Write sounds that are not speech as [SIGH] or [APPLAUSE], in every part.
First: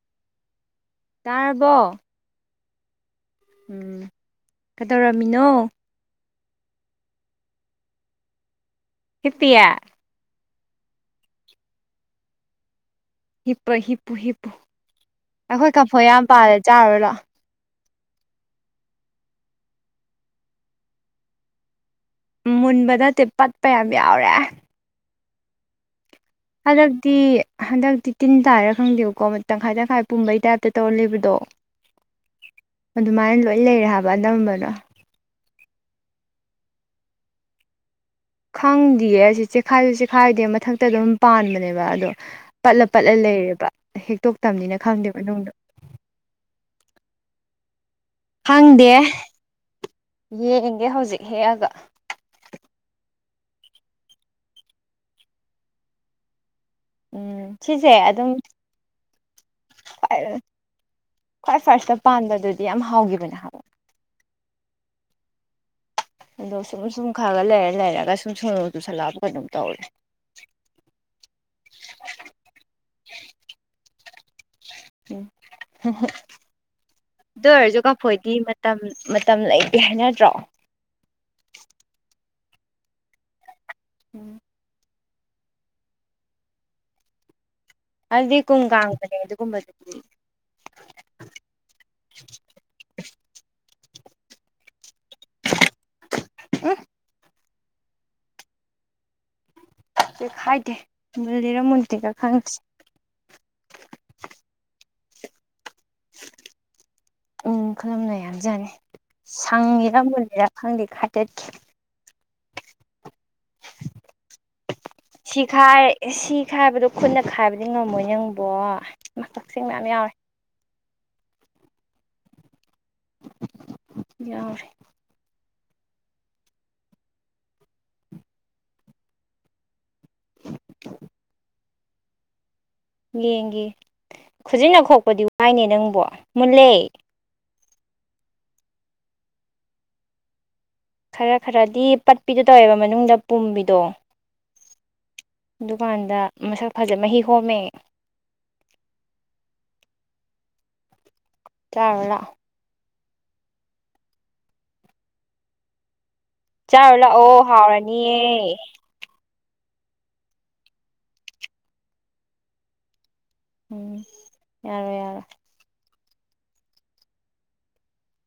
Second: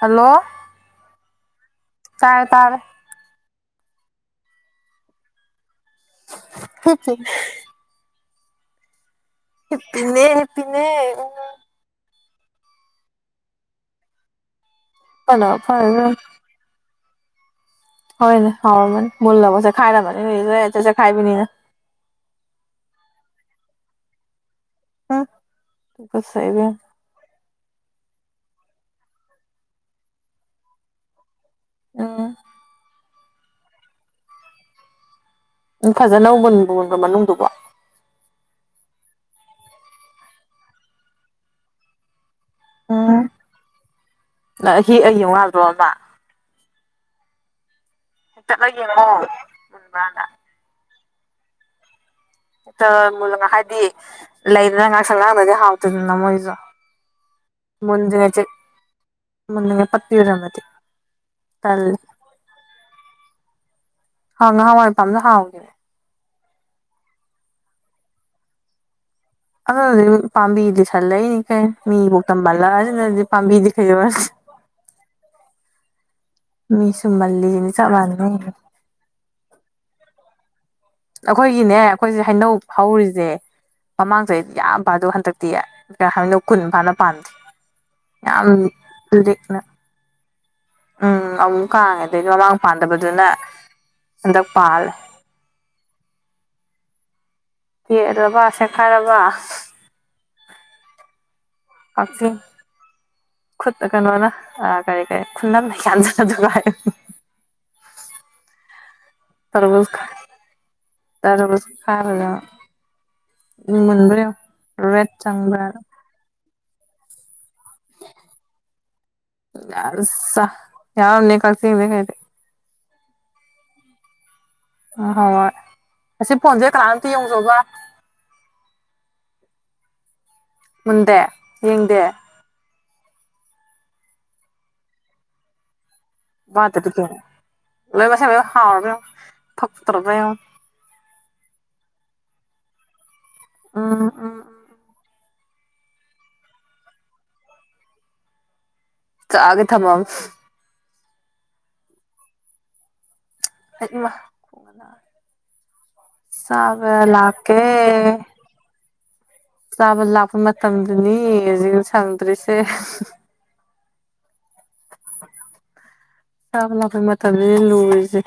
Hello ꯇꯥꯔ ꯇꯥꯏꯦ ꯇꯥꯔꯦ ꯎꯝ ꯀꯩꯗꯧꯔꯝꯃꯤꯅꯣ ꯍꯆ ꯍꯤꯞꯄꯤ ꯅꯦ ꯄꯦ ꯎ ꯍꯤꯞꯄ ꯍꯤꯞꯄꯨ ꯍꯤꯞꯄꯨ ꯐꯅ ꯑꯩꯈꯣꯏ ꯐꯔꯦ ꯀꯐꯣꯏ ꯏꯕꯦꯝꯃ ꯌꯥꯝ ꯄꯥꯜꯂꯦ ꯆꯥꯔꯨꯔ ꯂꯣ ꯍꯣꯏꯅꯦ ꯍꯅꯤ ꯃꯨꯜ ꯂꯕꯁꯦ ꯈꯥꯏꯅꯃꯅꯤꯁꯦ ꯈꯥꯏꯕꯤꯅꯤꯅ ꯃꯨꯟꯕ ꯅꯗꯤ ꯄꯠꯄ ꯌꯥꯝ ꯌꯥꯎꯔꯦ ꯎ ꯍꯗꯛꯗꯤ ꯍꯗꯛꯗꯤ ꯇꯤꯟ ꯇꯥꯏꯔ ꯈꯪꯗꯦꯕꯀꯣ ꯇꯪꯈꯥꯏ ꯇꯪꯈꯥꯏ ꯄꯨꯝꯕꯩ ꯇꯥꯏꯞꯇ ꯇꯧꯔ ꯂꯩꯕꯗꯣ ꯑꯗꯨ ꯑꯗꯨ ꯃꯥꯥꯏꯟ ꯂ ꯂꯩꯔꯕ ꯅꯝꯕꯅꯣ ꯎꯝ ꯐꯖꯅꯒꯨꯟꯕꯃꯗꯨꯕ ꯈꯪꯗꯦꯌꯦ ꯑꯁꯤꯁ ꯆꯦꯈꯥꯏꯁꯨ ꯆꯦꯈꯥꯏꯗꯤ ꯃꯊꯛꯇ ꯑꯗꯨꯝ ꯄꯥꯟꯕꯅꯦꯕ ꯑꯗꯣ ꯄꯠꯂ ꯄꯠꯂ ꯎꯝ ꯂꯩꯔꯦꯕ ꯅꯪ ꯍꯦꯛꯇꯣꯛꯇꯕꯅꯤꯅ ꯍꯦꯛꯑ ꯈꯪꯗꯦꯕ ꯌꯦꯡꯉꯨ ꯅꯨꯡꯗꯣ ꯌꯥꯗ꯭ꯔꯣ ꯑꯃ ꯍꯦꯛꯇꯠꯂ ꯍꯪꯗꯦ ꯌꯦꯡꯉꯣ ꯃꯨꯟꯕ꯭ꯔꯥꯅ ꯌꯦꯡꯒꯦ ꯍꯧꯖꯤꯛ ꯍꯦꯒ ꯨ ꯍꯥꯏꯗꯤ ꯂꯩꯗꯅ ꯉꯥꯡꯁꯪ ꯉꯥꯡꯗꯒꯤ ꯍꯥꯎꯇꯗꯅ ꯃꯣꯏꯁꯨ ꯎꯝ ꯁꯤꯁꯦ ꯃꯨꯟꯗ꯭ꯔꯤꯉꯩ ꯑꯗꯨꯝꯏ ꯆꯦꯛ ꯃꯨꯟꯗ꯭ꯔꯤꯉꯩ ꯄꯠꯄꯤꯔꯝꯃꯗꯤ ꯈ꯭ꯋꯥꯏ ꯇꯜꯂꯤ ꯐꯥꯔꯁꯇ ꯄꯥꯟꯕ ꯑꯗꯨꯗꯤ ꯌꯥꯝ ꯍꯥꯎꯈꯤꯕꯅꯦ ꯍꯥꯏ ꯍꯥꯡ ꯉꯍꯥꯟꯋꯥꯏ ꯃ ꯄꯄꯥꯝꯗ ꯍꯥꯎꯒꯦꯅꯦ ꯑꯗꯣ ꯁꯨꯝ ꯁꯨꯝ ꯈꯔꯒ ꯂꯩꯔ ꯂꯩꯔꯒ ꯁꯨꯝ ꯁꯨꯝꯨ ꯁꯜꯂꯛꯑ ꯑꯗꯨꯅꯗꯤ ꯄꯥꯝꯕꯤꯗꯤ ꯁꯟꯂꯛꯏꯅꯤ ꯀꯩ ꯃꯤꯕꯨꯥꯎ ꯇꯝꯕꯥꯜꯂ ꯑꯗꯨꯗꯗꯤ ꯄꯥꯝꯕꯤꯗꯤ ꯈꯩ ꯌꯧꯔꯁꯤ ꯎꯝ ꯍ ꯍ ꯃꯤꯁꯨ ꯑꯗꯨ ꯃꯜꯂꯤꯁꯤꯅꯤ ꯑꯣꯏꯔꯁꯨ ꯆꯞ ꯀꯐꯣꯏꯗꯤ ꯃꯥꯟꯅꯩ ꯃꯇꯝ ꯃꯇꯝ ꯂꯩꯇꯦ ꯍꯥꯏꯅꯠꯇ꯭ꯔꯣ ꯑꯩꯈꯣꯏꯒꯤꯅꯦ ꯑꯩꯈꯣꯏꯁꯦ ꯍꯩꯅꯧ ꯍꯧꯔꯤꯁꯦ ꯃꯃꯥꯡ ꯎꯝ ꯆꯍꯤꯩꯗꯤ ꯌꯥꯝꯕ ꯑꯗꯨꯣ ꯍ ꯍꯥꯛꯇꯛꯇꯤ ꯀꯩ ꯍꯥꯏꯕꯅꯣ ꯀꯨꯟ ꯐꯥꯅ ꯄꯥꯟꯗꯦ ꯑꯗꯨꯗꯤ ꯌꯥꯝ ꯀꯨꯝ ꯀꯥꯡꯕꯅꯦ ꯂꯔꯤꯛꯅ ꯑꯗꯨꯒꯨꯝꯕꯗꯨꯗꯤ ꯎꯝ ꯑꯃꯨꯛ ꯀꯥꯡꯉꯦ ꯑꯗꯩꯗꯤ ꯃꯃꯥꯡ ꯄꯥꯟꯗꯕꯗꯨꯅ ꯑꯗꯛꯄꯜ ꯎ ꯌꯦꯔꯕ ꯁꯦꯈꯥꯏꯔꯕ ꯈꯥꯏꯗꯦ ꯈꯨꯠ ꯀꯩꯅꯅ ꯀꯔꯤ ꯀꯦ ꯈ ꯈꯨꯂ ꯖ ꯎꯝ ꯈꯨꯂꯨꯝꯅ ꯌꯥꯝꯖꯥꯠꯅꯤ ꯇꯔꯒ ꯁꯪꯉꯤꯔ ꯃꯨꯜꯂꯤꯔ ꯈꯪꯗꯦ ꯈꯥꯏꯗꯠꯈꯤ ꯇꯔꯒꯁ ꯈꯥꯔ ꯃꯕ꯭ꯔꯦ ꯔꯦꯠ ꯆꯪꯕ꯭ꯔꯥ ꯈ ꯍꯥꯏꯕꯗꯣ ꯈꯨꯠꯅ ꯈꯥꯏꯕ ꯈꯗꯤꯡ ꯉꯝꯃꯣꯏ ꯅꯪꯕꯣ ꯃꯀꯛꯁꯤꯡ ꯃꯌꯥꯝ ꯌꯥꯎꯋꯦ ꯌꯥꯎ ꯅ ꯀꯁꯤꯕꯥꯢ ꯌꯥꯎꯔꯦ ꯑ ꯍꯣꯏ ꯍꯣꯏ ꯑꯁꯤ ꯐꯣꯟꯁꯦ ꯀꯅꯥ ꯑꯝꯇ ꯌꯦꯡꯖꯕ ꯌꯦꯡꯗꯦ ꯌꯦꯡꯒꯦ ꯈꯨꯖꯤꯅ ꯈꯣꯛꯄꯗꯤ ꯋꯥꯏꯅꯦ ꯅꯪꯕꯣ ꯇ ꯃꯨꯜꯂꯦ ꯑꯗꯨ ꯊ ꯂꯣꯏ ꯄꯁ ꯍꯥꯥꯎꯔ ꯐꯇꯔ ꯄ ꯈꯔ ꯈꯔꯗꯤ ꯄꯠꯄꯤꯗꯨꯣ ꯇꯧꯋꯦꯕ ꯃꯅꯨꯡꯗ ꯄꯨꯝꯕꯤꯗꯣ ꯎꯝ ꯎꯝ ꯗꯨꯀꯥꯟꯗ ꯃꯁꯛ ꯐꯖ ꯃꯍꯤ ꯍꯣꯝꯃꯦ ꯆꯥꯒꯦ ꯊꯃꯝ ꯀꯦꯔꯂꯥ ꯐ ꯆꯥꯔꯣ ꯂꯥꯛꯑꯣ ꯍꯥꯎꯔꯅꯤꯌꯦ ꯆꯥꯕ ꯂꯥꯛꯄ ꯃꯇꯝꯗꯅꯤ ꯍꯧꯖꯤꯛ ꯁꯪꯗ꯭ꯔꯤꯁꯦ ꯎꯝ ꯌꯥꯔꯣꯏ ꯌꯥꯔꯣꯏ ꯆꯕ ꯂꯥꯛꯄꯣꯏ ꯃꯇꯝꯗꯤ ꯂꯨꯁꯦ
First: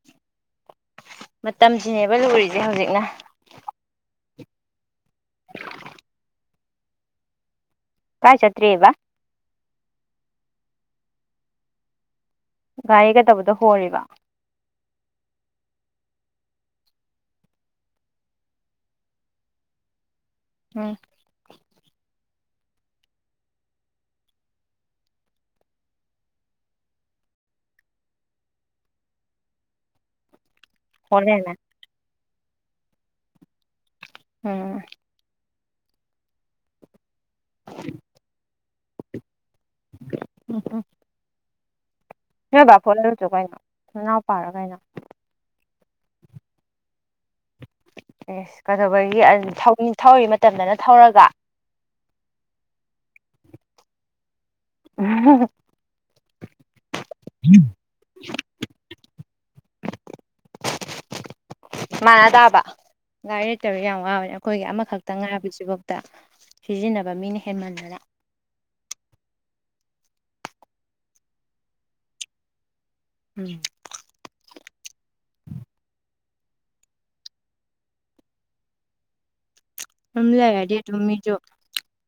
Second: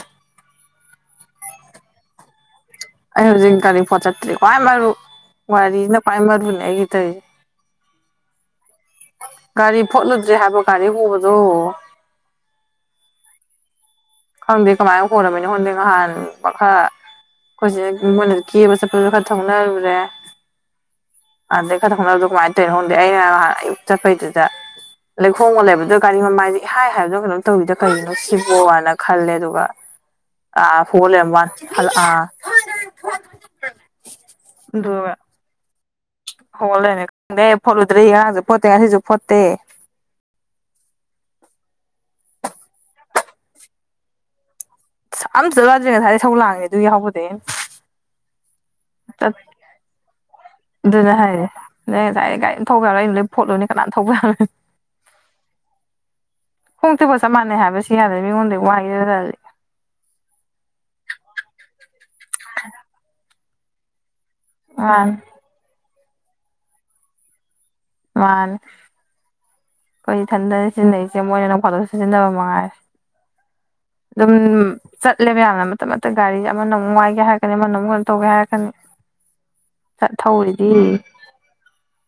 ꯃꯇꯝꯁꯤꯅꯦꯕ ꯂꯨꯔꯤꯁꯦ ꯍꯧꯖꯤꯛꯅ ꯑꯩ ꯍꯧꯖꯤꯡ ꯀꯅꯤ ꯐꯆꯠ ꯀꯥꯏ ꯔ ꯋꯥꯔꯤꯅ ꯄꯥꯏꯝꯃꯔꯕꯨ ꯒꯤꯇꯣꯏ ꯀꯥꯏ ꯆꯠꯇ꯭ꯔꯦꯕꯥ ꯒꯥꯔꯤ ꯐꯣꯠꯂꯨꯗ꯭ꯔꯦ ꯍꯥꯏꯕ ꯒꯥꯔꯤ ꯎꯕꯗꯣ ꯒꯥꯔꯤ ꯀꯩꯇꯗꯥ ꯍꯣꯔꯤꯕ ꯈꯡꯗꯦ ꯀꯃꯥꯏꯅ ꯍꯣꯔꯝꯃꯤꯅꯤꯅ ꯍꯣꯟꯗꯦ ꯉꯍꯥꯟ ꯃꯈꯔ ꯑꯩꯈꯣꯏꯆꯦ ꯃꯣꯏꯅ ꯀꯦꯕ ꯆꯠꯄꯒ ꯈꯔ ꯊꯧꯅꯔꯨꯔꯦ ꯎꯝ ꯑꯗꯩ [UNINTELLIGIBLE] ꯇꯩ ꯍꯣꯡꯗꯦ ꯑꯩꯅ ꯑꯌꯨꯛ ꯆꯠꯄꯩꯗꯨꯗ ꯂꯩꯈꯣꯝꯒ ꯂꯩꯕꯗꯨ ꯒꯥꯔꯤ ꯃꯃꯥꯏꯗꯨ ꯏꯍꯥꯏ ꯍꯥꯏꯒꯨꯝ ꯀꯩꯅꯣꯝ ꯇꯧꯔꯤꯗ ꯀꯩꯒꯤꯅꯣ ꯁꯤꯕꯣ ꯍꯥꯏꯅ ꯈꯜꯂꯦ ꯑꯗꯨꯒ ꯑ ꯍꯣꯂꯩꯔꯝꯕꯩ ꯍꯣꯜꯂꯦꯅ ꯋꯥꯅꯤ ꯍꯜ ꯑꯥ ꯎꯝ ꯍꯣꯂꯩꯔꯦ ꯗꯔꯦ ꯐꯂꯨꯗ꯭ꯔ ꯌꯥꯍꯖꯥꯞ ꯐꯣꯠꯇꯦ ꯉꯁꯤꯁꯨ ꯐꯣꯠꯇꯦ [UNINTELLIGIBLE] ꯅꯣꯏ ꯕꯥ ꯐꯣꯠꯍꯜꯂꯨ ꯆꯣ ꯀꯩꯅꯣ ꯅꯅꯥꯎꯄꯥ ꯔꯥ ꯀꯩꯅꯣ [UNINTELLIGIBLE] ꯌꯥꯍꯕꯗ ꯌꯦꯁ ꯀꯩꯗꯧꯕꯒꯤ ꯑꯟ ꯊꯧꯏ ꯊꯧꯔꯤ ꯃꯇꯝꯗꯅ ꯊꯧꯔꯒ ꯅ ꯉꯁꯥꯏ ꯒꯥꯔꯤ ꯊꯧꯕꯥꯌꯥꯔꯣꯏ ꯑꯩꯅꯥ ꯂꯣꯏꯅ ꯄꯣꯠꯂꯨꯅꯤ ꯀꯅꯥꯝ ꯊꯧꯕ ꯌꯥꯔꯣꯏ [INAUDIBLE] ꯈꯣꯡ ꯇꯦꯛꯄꯒ ꯆꯞ ꯃꯥꯟꯅꯩ ꯍꯥꯏꯕꯥ ꯁꯤꯍꯥꯏꯕꯥ ꯃꯤꯉꯣꯟꯗꯒꯤ ꯋꯥꯏ [UNINTELLIGIBLE] ꯃꯥꯅꯥ ꯇꯥꯕ ꯒꯥꯔꯤ ꯂꯩꯇꯕꯁꯤ ꯌꯥꯝ ꯋ꯭ꯥꯕꯅꯤ ꯑꯩꯈꯣꯏꯒꯤ ꯑꯃꯈꯛꯇ ꯃꯥꯅꯤ ꯉꯥꯔꯤꯕꯁꯤꯕꯣꯏ ꯇ ꯁꯤꯖꯤꯟꯅꯕ ꯃꯤꯅ ꯍꯦꯟꯃꯜꯂꯦ ꯃꯥꯅꯤ ꯑꯩꯈꯣꯏ ꯊꯟꯗꯅ ꯁꯤꯖꯤꯟꯅꯔꯤꯁꯦ ꯃꯣꯏꯅ ꯅꯣꯡꯐꯥꯗꯣꯛꯁꯨ ꯁꯤꯖꯤꯟꯅꯕ ꯃꯉꯥꯏꯔꯦ ꯎꯝ ꯑꯗꯨꯝ ꯆꯠꯂꯦꯕ ꯌꯥꯝꯅ ꯃꯇꯝ ꯃꯇꯝ ꯒꯥꯔꯤ ꯑꯃꯅ ꯑꯃꯨꯛ ꯋꯥꯏꯒꯦ ꯍꯥꯏꯔꯛꯀꯅꯤ ꯑꯃꯅ ꯑꯃꯨꯛ ꯀꯩꯅꯣ ꯇꯧꯒꯦ ꯍꯥꯏꯔꯛꯀꯅꯤ ꯑꯗꯨꯝ ꯊꯧꯔꯤꯗꯤ ꯂꯩꯔꯗꯤ ꯑꯗꯨꯝ ꯃꯤꯁꯨ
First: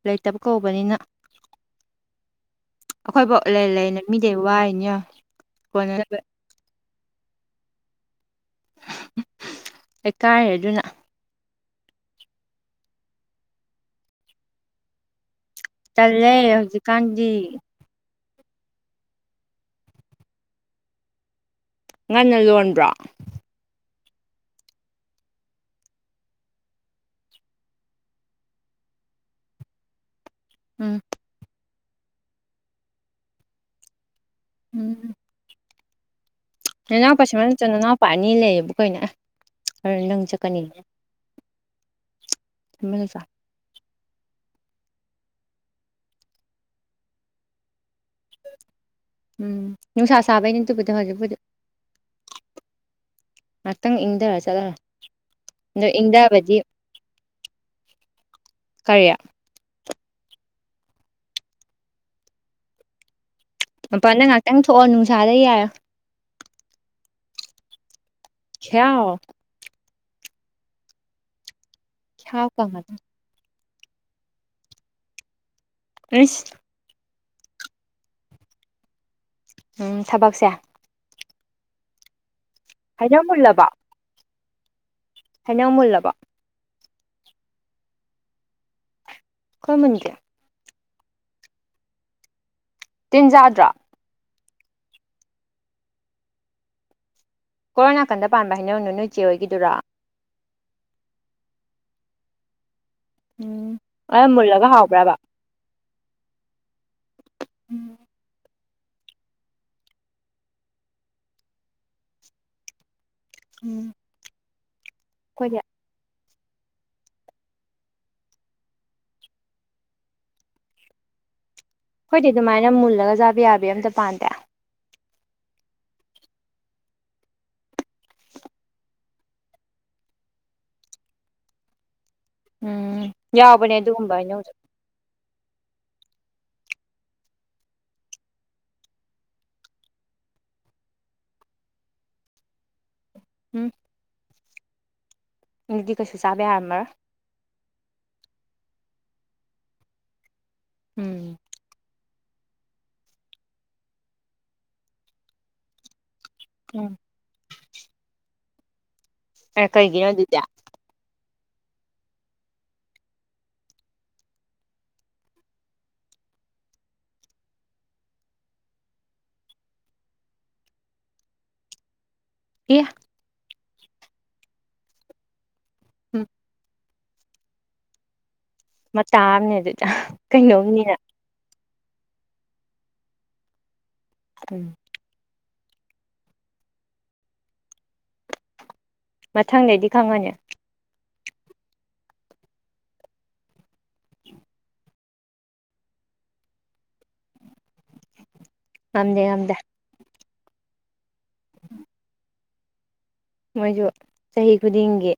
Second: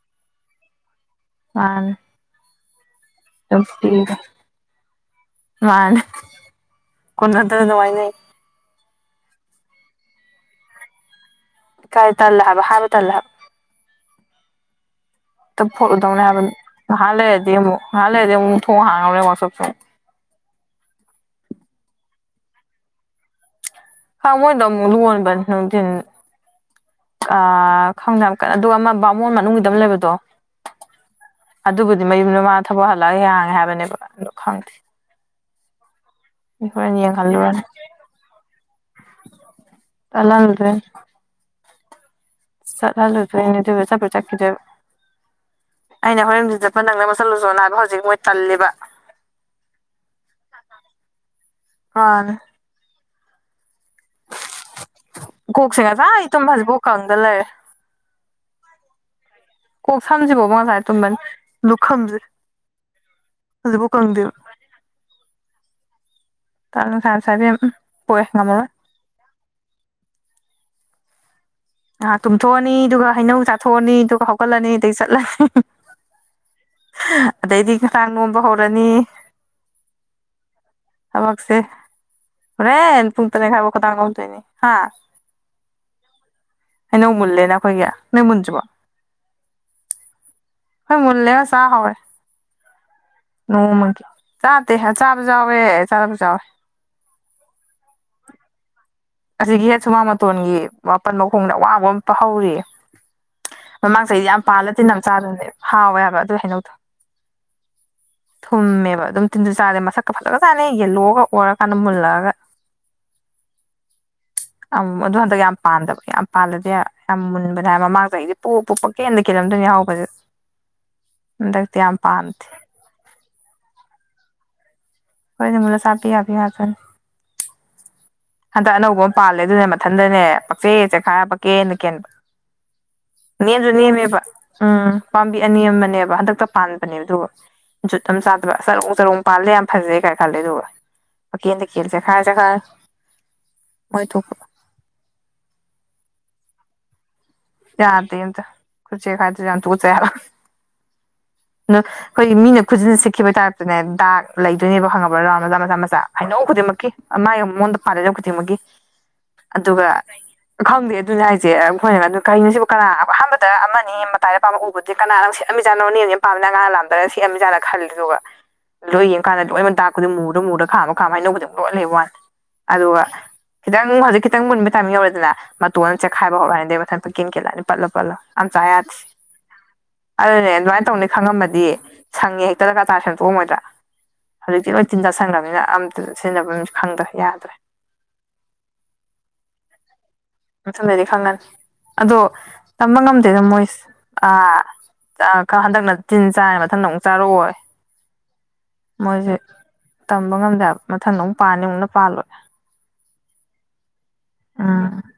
ꯂꯩꯇꯕ ꯀꯧꯕꯅꯤꯅ ꯃꯥꯅꯤ ꯑꯩꯈꯣꯏꯐꯥꯎ ꯑꯗꯨꯝ ꯂꯩꯅ ꯂꯩꯅ ꯄꯤꯔꯦ ꯃꯤꯗꯩ ꯋꯥꯅꯤ ꯀꯣꯟꯅꯅꯕ ꯀꯣꯟ [UNINTELLIGIBLE] ꯂꯩꯀꯥꯏꯔꯗꯨꯅ ꯀꯥꯏ ꯇꯜꯂꯥ ꯍꯥꯕ ꯍꯥꯏꯕ ꯇꯜꯂꯥ ꯍꯥꯕ ꯇ ꯐꯗꯅꯦ ꯇꯜꯂꯦ ꯍꯥꯏꯕ ꯍꯧꯖꯤꯛꯀꯥꯟꯗꯤ ꯉꯍꯥꯂꯩꯔꯗꯤ ꯑꯃꯨꯛ ꯂꯥꯗꯤ ꯑꯃꯨꯛ ꯊꯣꯡ ꯍꯟꯒꯔꯣꯏ ꯌꯦꯡꯒꯨ ꯋꯥꯎ ꯁꯣꯛꯁꯤ ꯑꯃꯨꯛ ꯉꯟꯅ ꯂꯣꯟꯕ꯭ꯔꯣ ꯈꯪ ꯃꯣꯏꯗꯣ ꯑꯃꯨꯛ ꯂꯣꯟꯕ ꯅꯨꯡꯊꯤꯟ ꯑ ꯈꯪꯗ ꯌꯥꯝ ꯀꯟꯅ ꯑꯗꯨꯒ ꯑꯃ ꯕꯥꯃꯣꯟ ꯃꯅꯨꯡꯒꯤꯗ ꯑꯃ ꯂꯩꯕꯗꯣ꯫ [INAUDIBLE] ꯑꯗꯨꯕꯨꯗꯤ ꯃꯌꯨꯝꯗꯨ ꯃꯥꯅ ꯊꯕꯛ ꯍꯜꯂꯒ ꯍꯥꯡꯉꯦ ꯍꯥꯏꯕꯅꯦꯕ ꯑꯗꯣ꯫ ꯈꯪꯗꯦ [INAUDIBLE] ꯍꯣꯔꯦꯟ ꯅꯅꯥꯎꯄꯥꯁꯤꯃ [UNINTELLIGIBLE] ꯌꯦꯡꯍꯜꯂꯨꯔꯅꯤ ꯆ ꯅꯅꯥꯎꯄꯥ ꯑꯅꯤ ꯂꯩꯌꯦꯕꯨ ꯀꯩꯅꯣ ꯑꯦ ꯅꯪ ꯆꯠꯀꯅꯤ꯫ ꯎꯝ ꯆꯠꯍꯜꯂꯨꯗꯣꯏꯅꯦ [UNINTELLIGIBLE] ꯆꯠꯈꯤꯗꯣꯏꯕ ꯑꯩꯅ ꯍꯣꯔꯦꯟꯗꯤꯟ ꯆꯠꯄ ꯅꯪꯅꯕ ꯆꯠꯂꯨꯆꯣꯅꯥ ꯍꯥꯏꯕ ꯍꯧ ꯎꯝ ꯅꯨꯡꯁꯥ ꯁꯥꯕꯩꯅꯤ ꯗꯨꯕꯨꯗꯤ ꯍꯧꯖꯤꯛꯄꯨꯗꯤ꯫ ꯃꯥꯅꯦ ꯉꯥꯛꯇꯪ ꯏꯪꯗꯔ ꯆ ꯀꯣꯛꯁꯦ ꯉꯁꯥꯏ ꯇꯨꯝꯕ ꯍꯧꯖꯤꯛꯐꯥꯎ ꯀꯪꯗ ꯂꯩꯔꯦ꯫ ꯀꯔꯤ꯫ ꯀꯣꯛ ꯁꯝꯁꯤꯕꯨꯕ ꯉꯁꯥꯏ ꯇꯨꯝꯕꯅꯦ ꯂꯨꯈꯝꯁꯦ꯫ ꯍꯧꯖꯤꯛꯐꯥꯎ ꯃꯄꯥꯟꯗ ꯀꯪꯗꯦꯕ ꯉꯍꯥꯛꯇꯪ ꯊꯣꯛꯑꯣ ꯅꯨꯡꯁꯥꯗ ꯌꯥꯏꯌꯣ꯫ ꯇꯟ ꯅꯨꯡꯁꯥ ꯌꯥꯝ ꯁꯥꯏꯕꯦꯝ꯫ ꯈ꯭ꯌꯥꯎ꯫ ꯉꯍꯥꯛ ꯈꯌꯥꯎ ꯇꯨꯝꯊꯣꯛꯑꯅꯤ ꯀꯪꯉꯗ ꯑꯗꯨꯒ ꯍꯩꯅꯧ ꯆꯥ ꯊꯣꯛꯑꯅꯤ ꯑꯗꯨꯒ ꯍꯧꯒꯠꯂꯅꯤ ꯑꯗꯒꯤ ꯆꯠꯂꯅꯤ꯫ ꯑꯩꯁ ꯑꯗꯩꯗꯤ [UNINTELLIGIBLE] ꯅꯣꯝꯕ ꯍꯧꯔꯅꯤ꯫ ꯎꯝ ꯊꯕꯛꯁꯦ꯫ ꯊꯕꯛꯁꯦ꯫ ꯍꯣꯔꯦꯟ ꯍꯩꯅꯧ ꯄꯨꯡ ꯇꯔꯦꯠ ꯃꯨꯜꯂꯕ ꯃꯈꯥꯏꯐꯥꯎ ꯈꯗꯥꯡ ꯅꯣꯝꯗꯣꯏꯅꯤ꯫ ꯍꯥꯥ꯫ ꯍꯩꯅꯧ ꯃꯨꯜꯂꯕꯣ꯫ ꯍꯩꯅꯧ ꯃꯨꯜꯂꯦꯅ ꯑꯩꯈꯣꯏꯒꯤ ꯅꯣꯏ ꯃꯨꯟꯗ꯭ꯔꯤꯕꯣ꯫ ꯈꯣꯏ ꯃꯨꯟꯗꯦ꯫ ꯍꯣꯏ ꯃꯨꯜꯂꯦ ꯆꯥ ꯍꯧꯔꯦ꯫ ꯇꯤꯟꯆꯥꯗ꯭ꯔꯥ꯫ ꯅꯣꯡꯃꯒꯤ ꯆꯥꯗꯦ ꯆꯥꯕꯁꯨ ꯌꯥꯎꯋꯦ ꯆꯥꯗꯕꯁꯨ ꯌꯥꯎꯋꯦ꯫ ꯀꯣꯔꯣꯝ ꯅꯥꯀꯟꯗ ꯄꯥꯟꯕ ꯍꯩꯅꯧꯅꯣ ꯅꯣꯏ ꯆꯦ [UNINTELLIGIBLE] ꯒꯤ ꯍꯣꯏꯒꯤꯗꯨꯔꯣ ꯍꯦꯛ ꯁꯨꯃꯥꯡ ꯃꯇꯣꯟꯒꯤ꯫ ꯋꯥꯄꯟ ꯃꯈꯣꯡꯗ ꯑꯋꯥꯕ ꯑꯃ ꯍꯧꯔꯤ꯫ ꯎꯝ ꯃꯃꯥꯡ ꯑꯗ ꯆꯍꯤꯗꯤ ꯌꯥꯝ ꯃꯨꯜꯂꯒ ꯄꯥꯜꯂ ꯇꯤꯟ ꯌꯥꯝ ꯍꯥꯎꯕ꯭ꯔꯕ ꯆꯥꯗꯅꯦ ꯍꯥꯎꯋꯦ ꯍꯥꯏꯕ ꯑꯗꯨ ꯍꯩꯅꯧꯗꯣ꯫ ꯎꯝ [UNINTELLIGIBLE] ꯃꯦꯕ ꯑꯗꯨꯝ ꯇꯤꯟꯖꯨ ꯆꯥꯗꯦ ꯃꯁꯛꯀ ꯐꯖꯒ ꯆꯥꯅꯤ ꯌꯦꯜꯂꯣꯒ ꯑꯣꯔꯀꯥꯟꯗ ꯃꯨꯜꯂꯛꯑꯒ꯫ [INAUDIBLE] [UNINTELLIGIBLE] ꯑꯗꯨꯣ ꯍꯟꯗꯛ ꯌꯥꯝ ꯑꯩꯈꯣꯏꯗꯤ ꯄꯥꯟꯗꯕ ꯌꯥꯝ꯫ ꯄꯥꯜꯂꯗꯤ ꯌꯥꯝ ꯃꯨꯟꯕꯅꯦ ꯍꯥꯏ ꯃꯃꯥꯡ ꯆꯍꯤꯗꯤ ꯄꯨꯞ ꯄꯨꯞ ꯄꯪꯀꯦꯟꯗ ꯀꯦꯜꯂꯝꯗꯣꯏꯅꯤ ꯑꯍꯥꯎꯕꯁꯦ꯫ ꯍꯣꯏꯗꯤ ꯑꯗꯨꯃꯥꯏꯅ ꯃꯨꯜꯂꯒ ꯆꯥꯕ ꯌꯥꯕ ꯑꯝꯇ ꯄꯥꯟꯗꯌꯥ [UNINTELLIGIBLE] ꯁꯥꯄꯤ [UNINTELLIGIBLE] ꯍꯟꯗꯛ ꯑꯅꯧꯕ ꯑꯃ ꯄꯥꯜꯂꯦ ꯑꯗꯨꯅꯦ ꯃꯊꯟꯗꯅꯦ ꯄꯛꯆꯦ ꯆꯦꯈꯥꯏꯔ ꯄꯛꯀꯦꯅ ꯀꯦꯟꯕ ꯎꯝ ꯅꯦꯝꯁꯨ ꯌꯥꯎꯕꯅꯦ ꯑꯗꯨꯒꯨꯝꯕ ꯅꯦꯝꯃꯦꯕ ꯍꯩꯅꯧꯁꯨ ꯎꯝ ꯄꯥꯝꯕꯤ ꯑꯅꯤꯦꯝ ꯑꯃꯅꯦꯕ ꯍꯟꯗꯛꯇ ꯄꯥꯟꯕꯅꯦꯕ ꯑꯗꯨꯒ ꯖꯨꯠ ꯑꯃ ꯆꯥꯗꯕ ꯆꯔꯨꯡ ꯆꯔꯨꯡ ꯄꯥꯜꯂꯦ ꯌꯥꯝ ꯐꯖꯩ ꯀꯥꯏꯅ ꯈꯜꯂꯦ ꯑꯗꯨꯒ ꯍꯀꯦꯟ ꯇꯀꯦꯜꯁꯦ ꯈꯔꯁꯦ ꯈꯥꯏ ꯎꯝ ꯍꯣꯏ ꯊꯣꯛ ꯑꯗꯨꯗꯤ ꯀꯩꯁꯨ ꯆꯥꯕ ꯌꯥꯔꯝꯃ꯭ꯔꯥ ꯌꯥꯗꯗ ꯈꯨꯨꯔꯆꯦ ꯈꯥꯏꯗ ꯌꯥ ꯇꯨꯁꯦ ꯌꯥꯔ ꯎꯝ ꯑꯩꯈꯣꯏ ꯃꯤꯅ ꯈꯨꯠꯁꯤꯟ ꯁꯤꯠꯈꯤꯕ ꯇꯥꯔꯞꯄꯅꯦ ꯗꯥꯛ ꯂꯩꯗꯣꯏꯅꯦꯕ ꯈꯪꯉꯕ꯭ꯔꯥ ꯔꯥꯎꯟ ꯃꯆꯥ ꯃꯆꯥ ꯃꯆꯥ ꯍꯩꯅꯧ ꯈꯨꯗꯤꯡꯃꯛꯀꯤ ꯎꯝ ꯑꯥꯏ ꯃꯉꯣꯟꯗ ꯃꯥꯔꯦ ꯂꯧ ꯀ ꯊꯃꯒꯤ ꯑꯦ ꯑꯗꯨꯒ ꯀꯩꯒꯤꯅꯣ ꯑꯗꯨꯗꯤ ꯈꯪꯗꯦ ꯑꯗꯨꯅ ꯍꯥꯏꯁ [UNINTELLIGIBLE] ꯀꯩꯅꯣꯁꯤꯕꯨ ꯀꯅꯥ ꯑꯍꯥꯟꯕꯗ ꯑꯃ ꯃꯇꯥꯏꯗ ꯄꯥꯝꯝꯕ ꯎꯕꯕꯨꯗꯤ ꯀꯅꯥ ꯅꯪ ꯁꯦꯑꯂꯝꯃꯤꯥꯠꯅꯣ ꯅꯅꯦꯅ ꯄꯥꯝꯅ ꯑꯉꯥꯡ ꯂꯥꯝꯗꯔꯒ ꯁꯠꯑꯃꯤꯖꯥꯠꯅ ꯈꯜꯂꯤꯦꯗꯨ ꯑꯗꯨꯒ ꯂꯣꯏ ꯌꯦꯡ ꯀꯀꯥꯟꯗ ꯂꯣꯏꯅ ꯇꯥꯛꯄꯗꯤꯝ ꯃꯨꯔꯣ ꯃꯨꯔ ꯈꯥꯝꯃ ꯈꯥꯝ ꯑꯅꯧꯕꯕꯨ ꯑꯗꯨꯝ ꯂꯣꯜꯂꯦꯕ ꯋꯥꯅꯤ ꯑꯦ ꯑꯗ ꯋꯥ ꯈꯤꯇꯪ ꯍꯧꯖꯤꯛ ꯈꯤꯇꯪ ꯃꯨꯟꯕ ꯊꯥꯃꯤ ꯌꯧꯔꯦꯗꯅ ꯇ ꯎꯝ ꯆꯦꯈꯥꯏꯕ ꯑꯣꯏꯔꯦ ꯄ ꯀꯡ ꯀꯂꯅꯤ ꯄꯜꯂ ꯄꯜꯂ ꯑꯆꯥ ꯌꯥꯗꯦ ꯃꯇꯥ ꯑꯃꯅꯦ ꯑꯗꯨꯗ ꯑꯗꯨꯅꯦ ꯑꯗꯨꯃꯥꯏꯅ ꯀꯩꯅꯣꯝꯅꯤꯅ ꯇꯧꯅꯤ ꯈꯪꯉꯝꯃꯗꯤ ꯁꯪꯉꯦ ꯍꯦꯛꯇꯗ ꯀ ꯆꯥꯔ ꯁꯟꯗꯣꯛꯑꯝꯃꯣꯏꯗꯥ ꯎꯝ ꯍꯧꯛꯗꯤ ꯑꯣꯏ ꯇꯤꯟ ꯇ ꯁꯒ꯭ꯔꯃꯤꯅ ꯑꯝꯇ ꯁꯤꯖꯤꯟꯅꯕꯝꯁꯨ ꯈꯪꯗ ꯌꯥꯗ꯭ꯔꯦ ꯃꯊꯪꯗꯩꯗꯤ ꯈꯪꯉꯅꯤ ꯁꯉꯦꯟ ꯑꯗꯣ ꯇꯝꯕ ꯉꯝꯗꯦꯗ ꯃꯣꯏꯁ ꯑꯥ ꯈ ꯍꯟꯗꯛꯅ ꯇꯤꯟ ꯆꯥꯏꯔ ꯃꯊꯟꯗ ꯑꯃꯨꯛ ꯆꯥꯔꯛꯑꯣ [UNINTELLIGIBLE] ꯌꯥꯝꯗ ꯇꯝꯕ ꯉꯝꯗꯦꯕ ꯃꯊꯟꯗ ꯑꯃꯨꯛ ꯄꯥꯅꯤ ꯑꯃꯨꯛꯅ ꯄꯥꯜꯂꯣꯏ ꯃꯣꯏꯁꯨ ꯆꯍꯤ ꯎꯝ ꯈꯨꯗꯤꯡꯒꯤ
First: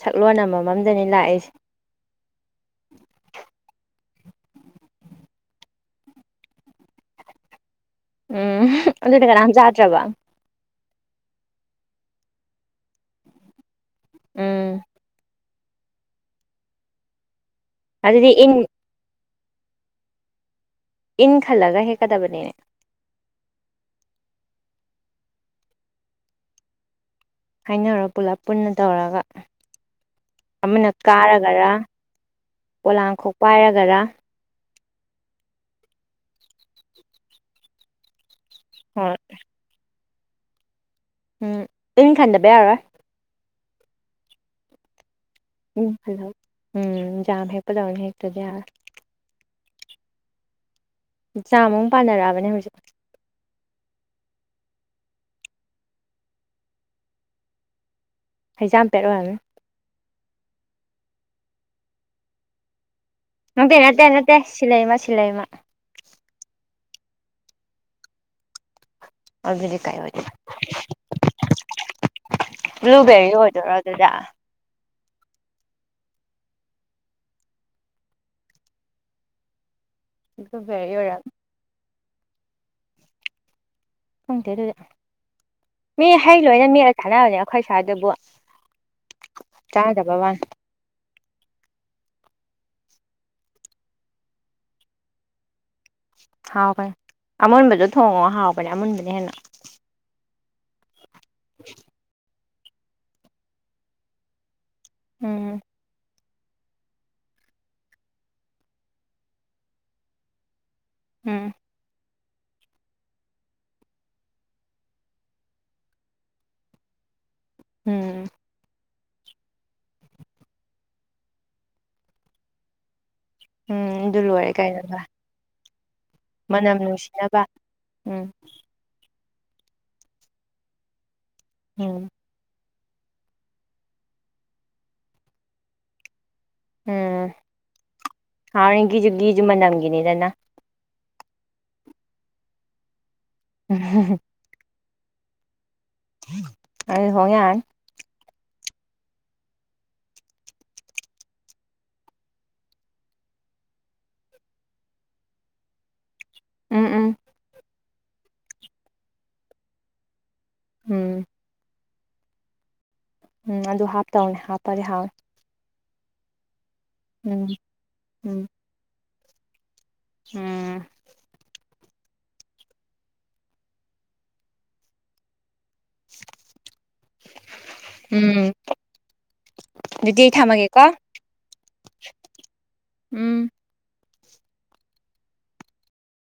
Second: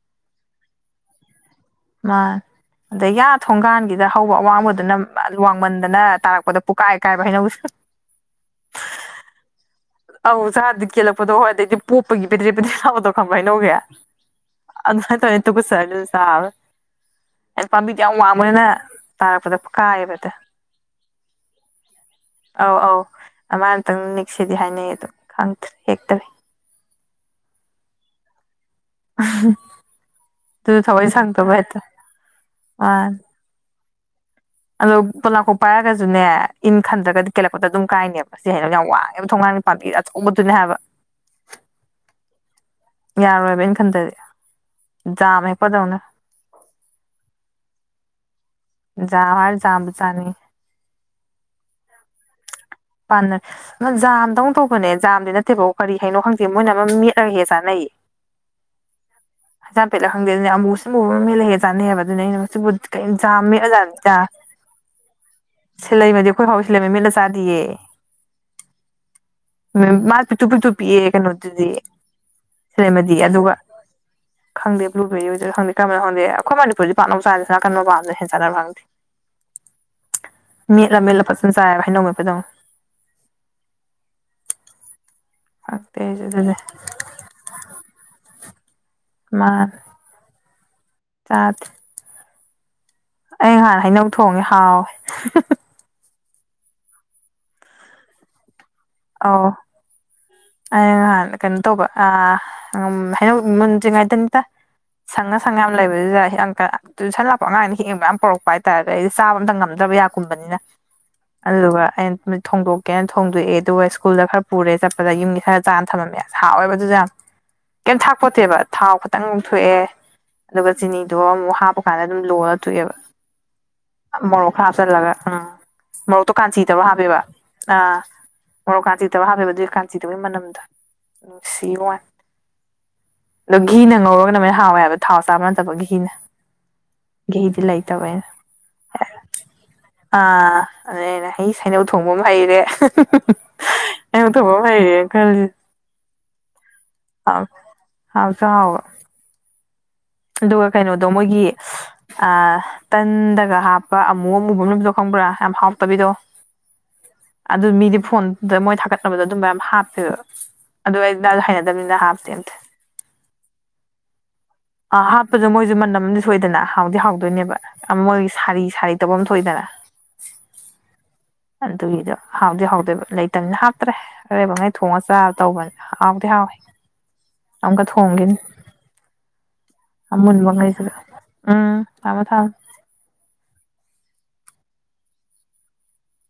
ꯁꯛꯂꯣꯟ ꯑꯃꯃꯝꯗꯅꯤ ꯂꯥꯛꯏꯁꯦ ꯁꯤꯗ ꯍꯧꯕ ꯑꯋꯥꯡꯕꯗꯨꯅ ꯋꯥꯡꯃꯟꯗꯅ ꯇꯥꯔꯛꯄꯗ ꯄꯨꯀꯥꯏ ꯀꯥꯏꯕ ꯍꯩꯅꯕꯨꯁꯨ ꯎꯝ ꯑꯗꯨꯗꯤ ꯀꯅꯥꯝ ꯆꯥꯗ꯭ꯔꯕ ꯀꯦꯜꯂꯛꯗꯣ ꯍꯣꯏꯗꯩꯗꯤ ꯄꯣꯞꯄꯒꯤ ꯑꯃ ꯄꯗ꯭ꯔꯦꯛ ꯄꯗ꯭ꯔꯦꯛ ꯂꯥꯎꯕꯗꯨ ꯈꯪꯕ ꯍꯥꯏꯅꯧꯒꯤ ꯎꯝ ꯑꯟꯁꯔ ꯇꯧ [UNINTELLIGIBLE] ꯑꯩ ꯄꯝꯕꯤꯗꯣ ꯌꯥꯝ ꯑꯗꯨꯗꯤ ꯏꯟ ꯋꯥꯡꯕꯅꯤꯅ ꯇꯥꯔꯛꯄꯗ ꯀꯥꯏꯌꯦꯕꯗ ꯏꯟ ꯈꯜꯂꯒ ꯍꯦꯛꯀꯗꯕꯅꯤꯅꯦ ꯑꯃꯅꯪ ꯅꯤꯛꯁꯤꯗꯤ ꯍꯥꯏꯅꯩ ꯑꯗꯨꯝ ꯈꯪꯗ꯭ꯔꯦ ꯍꯦꯛꯇꯔꯤ ꯍꯥꯏꯅꯔꯣ ꯄꯨꯂꯞ ꯄꯨꯟꯅ ꯇꯧꯔꯒ ꯑꯗꯨ ꯑꯃꯅ ꯊꯋꯥꯏ ꯁꯪꯗꯕ ꯀꯥꯔꯒꯔꯥ ꯍꯦꯛꯇ ꯃꯥꯅꯤ ꯄꯣꯂꯥꯡꯈꯣꯛ ꯄꯥꯏꯔꯒ ꯇꯒ ꯑꯗꯣ ꯄꯣꯂꯥꯡꯀꯣꯛ ꯄꯥꯏꯔꯒꯁꯨꯅꯦ ꯏꯟ ꯈꯟꯗ꯭ꯔꯒꯗꯤ ꯀꯦꯜꯂꯛꯄꯗ ꯑꯗꯨꯝ ꯀꯥꯏꯅꯦꯕ ꯅꯠꯇꯦ ꯌꯥꯝ ꯍꯣꯏ ꯋꯥꯡꯉꯦꯕ ꯊꯣꯡꯅꯥꯎ ꯅꯤꯄꯥꯥꯟꯕꯤꯗ ꯑꯣꯃꯗꯨꯅꯦ ꯍꯥꯏꯕ ꯎꯝ ꯏꯟ ꯈꯟꯗꯕ ꯌꯔꯣꯏ ꯌꯥꯔꯣꯏꯕ ꯏꯟ ꯈꯟꯗꯗꯤ ꯎꯝ ꯍꯜꯂꯣ ꯎꯝ ꯖꯥꯝ ꯍꯦꯛꯄ ꯗꯧꯅ ꯍꯦꯛ ꯠꯇꯗꯤ ꯖꯥꯝ ꯃꯆꯥꯅꯤ ꯖꯥꯝꯃꯨꯛ ꯄꯥꯟꯅꯔꯛꯑꯕꯅꯦ ꯍꯧꯖꯤꯛ ꯄꯥꯟꯅꯔꯦ ꯑꯃ ꯖꯥꯝꯗꯧꯅ ꯇꯧꯕꯅꯦ ꯖꯥꯝꯗꯤ ꯅꯠꯇꯦꯕ ꯀꯔꯤ ꯍꯥꯏꯅꯣ ꯈꯪꯗꯦ ꯃꯣꯏꯅ ꯑꯃ ꯃꯦꯠꯂꯒꯦ ꯆꯥꯅꯩꯌꯦ ꯍꯩꯖꯥꯝꯄꯦꯠ ꯑꯣꯏꯔꯝꯅꯤ ꯍꯩꯖꯝꯄꯦꯠꯂ ꯈꯪꯗꯦ ꯌꯥꯝ ꯃꯨ ꯍꯣ ꯃꯦꯠꯂꯒ ꯍꯦꯛ ꯆꯅꯩꯕ ꯗꯨꯨꯅꯦ ꯑꯩꯅ ꯃꯨꯟꯁꯨ ꯃꯨꯟ ꯖꯥꯝ ꯅꯠꯇꯦ ꯅꯠꯇꯦ ꯃꯦꯠꯂ ꯅꯠꯇꯦ ꯁꯤꯂꯩꯃ ꯁꯤꯂꯩꯃ ꯁꯤꯜꯍꯩꯕꯗꯤ ꯑꯩꯈꯣꯏ ꯍꯥꯎ ꯁꯤꯜꯍꯩꯕ ꯃꯤꯠꯂ ꯇꯗꯤꯌꯦ ꯑꯗꯨꯗꯤ ꯎꯝ ꯀꯩ ꯃꯥ ꯑꯣꯏꯗꯣꯏꯅꯣ ꯄꯤꯛꯇꯨ ꯄꯤꯛꯇꯨ ꯄꯤꯛꯑꯦ ꯀꯩꯅꯣꯗꯨꯗꯤ ꯁꯤꯗꯃꯗꯤ ꯕ꯭ꯂꯨꯕꯦꯔꯤ ꯑꯗꯨꯒ ꯑꯣꯏꯗꯣꯏꯔꯣ ꯑꯗꯨꯗꯤ ꯈꯪꯗꯦ ꯕ꯭ꯂꯨꯕꯦꯔꯤ ꯑꯣꯏꯗꯨꯏꯔ ꯈꯪꯗꯦ ꯀꯃꯥꯏꯅ ꯈꯪꯗꯦꯈꯣꯏ ꯃꯅꯤꯄꯨꯔꯗꯤ ꯄꯥꯛꯅ ꯆꯥꯗꯦꯅ ꯑꯁꯣꯟ ꯃꯄꯥꯟꯗꯅ ꯍꯦꯟꯅ ꯆꯥꯟꯅꯕ ꯈꯪꯗꯦ ꯕ꯭ꯂꯨꯕꯦꯔꯤ ꯃꯦꯠꯂ ꯃꯦꯠꯂ ꯑꯣꯏꯔꯝ ꯐꯖꯟꯅ ꯆꯥꯏꯑꯕ ꯍꯩꯅꯧ ꯑꯗꯣ ꯈꯪꯗꯦꯗꯨꯗꯤ ꯈꯪꯗꯦ ꯃꯤ ꯑꯩꯁꯨ ꯍꯩ ꯑꯗꯨꯅꯦ ꯂꯣꯏꯅ ꯃꯤꯠꯂ ꯁꯥꯟꯅꯕꯅꯦ ꯑꯩꯈꯣꯏ ꯁꯋ꯭ꯥꯏꯗꯕꯨ ꯆꯥꯗꯋꯥꯟꯅꯦ ꯆꯗꯦ ꯑꯩ ꯅꯍꯥꯟ ꯍꯩꯅꯧ ꯊꯣꯡꯉꯦ ꯍꯥꯎꯋꯦ ꯍꯥꯎꯅꯕꯦ ꯑꯃꯨꯟꯕꯗꯣ ꯊꯣꯡꯉꯣ ꯍꯥꯎꯕꯅꯦ ꯑꯃꯨꯟꯕꯅꯦ ꯍꯦꯟꯅ ꯑ ꯀꯩꯅ ꯇꯣꯕ ꯑ ꯎ ꯍꯥꯏꯅ ꯃꯨꯟꯗ꯭ꯔꯤꯉꯩꯗꯅꯤꯇ ꯁꯪꯅ ꯎꯝ ꯁꯥꯡꯉꯅꯝꯏꯕ ꯍ ꯇꯨꯏꯁꯟ ꯂꯥꯛꯄ ꯑꯉꯥꯡꯅ ꯍꯦꯡꯕ ꯃꯌꯥꯝ ꯄꯔꯛꯄ ꯍꯥꯏꯇꯥꯔꯦ ꯑꯗ ꯑꯩꯗꯤ ꯆꯥ ꯑꯝꯇ ꯉꯝꯗ꯭ꯔꯕ ꯌꯥꯒꯨꯝꯕꯅꯤꯅ ꯎꯝ ꯑꯜꯒ [UNINTELLIGIBLE] ꯊꯣꯡꯗꯣꯛꯀꯦꯅ ꯊꯣꯡꯗꯣꯛꯑꯦ ꯑꯗꯨꯒ ꯁ꯭ꯀꯨꯜꯗ ꯈꯔ ꯄꯨꯔꯦ ꯆꯠꯄꯗ ꯌꯨꯝꯒꯤ ꯈꯔ ꯆꯥꯅ ꯊꯝꯃꯝꯃꯦ ꯑꯁ ꯍꯥꯎꯋꯦꯕꯗꯨꯁꯨ ꯌꯥꯝ ꯀꯩꯝ ꯎꯝ ꯊꯥꯛꯄꯣꯠꯇꯦꯕ ꯊꯥꯎ ꯈꯤꯇꯪ ꯑꯃꯨꯛ ꯊꯣꯛꯑꯦ ꯑꯗꯨꯒ ꯆꯤꯅꯤꯗꯣ ꯑꯃꯨꯛ ꯍꯥꯞꯄ ꯀꯥꯟꯗ ꯑꯗꯨꯝ ꯂꯣꯜꯂ ꯊꯣꯛꯑꯦꯕ ꯎꯝ ꯑꯗꯨ ꯃꯣꯔ ꯂꯣꯏꯔꯦ ꯀꯩꯅꯣ ꯈꯥꯥꯁꯦꯂꯒ ꯎꯝ ꯃꯔꯣꯛꯇꯣ ꯃꯅꯝ ꯀꯥꯟꯁꯤꯗꯕ ꯍꯥꯞꯄꯦꯕ ꯅꯨꯡꯁꯤꯅꯕ ꯑ ꯎꯝ ꯀꯥ ꯆꯤꯗꯕ ꯍꯥꯞꯕꯗꯨꯏ ꯀꯥ ꯆꯤꯗꯕꯒꯤ ꯃꯅꯝꯗ ꯁꯤ ꯋꯥꯟ ꯎꯝ ꯑꯣ ꯘꯤꯅ ꯉꯧꯔꯒꯅ ꯃꯣꯏꯅ ꯍꯥꯎꯋꯦ ꯍꯥꯏꯕ ꯊꯥꯎ ꯆꯥꯕ ꯅꯠꯇꯕ ꯘꯤꯅ ꯎꯝ ꯘꯤꯗꯤ ꯂꯩꯇꯕꯩꯅ ꯍ ꯒꯤꯁꯨꯨ ꯒꯤꯖꯨ ꯃꯅꯝꯒꯤꯅꯤꯗꯅ ꯑꯗꯨꯩꯅ ꯍꯩ ꯁꯩꯅꯧ ꯊꯣꯡꯕ ꯑꯃ ꯍꯩꯔꯦ ꯏꯉ ꯇ ꯍ ꯍꯒ ꯀꯖꯦ ꯍꯅ ꯑ ꯍꯏ ꯍꯥꯎꯁꯨ ꯍꯥꯎꯕ ꯑꯗꯨꯒ ꯀꯩꯅꯣꯗꯣ ꯃꯣꯏꯒꯤ ꯇꯟꯗꯒ ꯍꯥꯞꯄ ꯑꯃꯨ ꯑꯃꯨꯕ ꯂꯗꯣ ꯈꯪꯕ꯭ꯔꯥ ꯌꯥꯝ ꯍꯥꯎꯇꯕꯤꯗꯣ ꯎꯝ ꯎꯝ ꯑꯗꯨ ꯑꯗꯨ ꯃꯤꯗꯤ ꯐꯣꯟꯗ ꯃꯣꯏ ꯊꯥꯒꯠꯅꯕꯗ ꯑꯗꯨꯝ ꯃꯌꯥꯝ ꯍꯥꯞꯄ ꯎꯝ ꯑꯗꯨꯗ ꯍꯥꯏ ꯃꯤ ꯍꯥꯞꯇꯦ ꯎꯝ ꯑꯗꯨ ꯍꯥꯞꯇꯧꯅꯦ ꯍꯥꯞꯄꯔꯦ ꯍꯥꯡꯉ ꯝꯗꯤ ꯁꯣꯏꯗꯅ ꯍꯥꯎꯗꯤ ꯍꯥꯎꯗꯣꯏꯅꯦꯕ ꯃꯣꯏꯒꯤ ꯎꯝ ꯁꯥꯔꯤ ꯁꯥꯔꯤ ꯇꯐꯝ ꯑꯃ ꯊꯣꯛꯏꯗꯅ ꯎꯝ ꯑꯗꯨꯒꯤꯗꯣ ꯍꯥꯎꯗꯤ ꯍꯥꯎꯗꯣꯏꯕ ꯂꯩꯇꯕꯅꯤꯅ ꯍꯥꯞꯇ꯭ꯔꯦ ꯑꯔꯩꯕꯉꯩ ꯊꯣꯡꯉꯒ ꯆꯔ ꯇꯧꯕꯅꯤ ꯑꯥꯎꯗꯤ ꯍꯥꯥꯎ ꯑꯃꯨꯀ ꯊꯣꯡꯒꯦꯅꯤ ꯎꯝ ꯑꯗꯨꯗꯤ ꯑꯩ ꯃꯕ ꯊꯝꯃꯒꯦꯀꯣ ꯉꯩꯁꯤꯒ ꯎꯝ ꯊꯥꯃ ꯊꯃ ꯎꯝ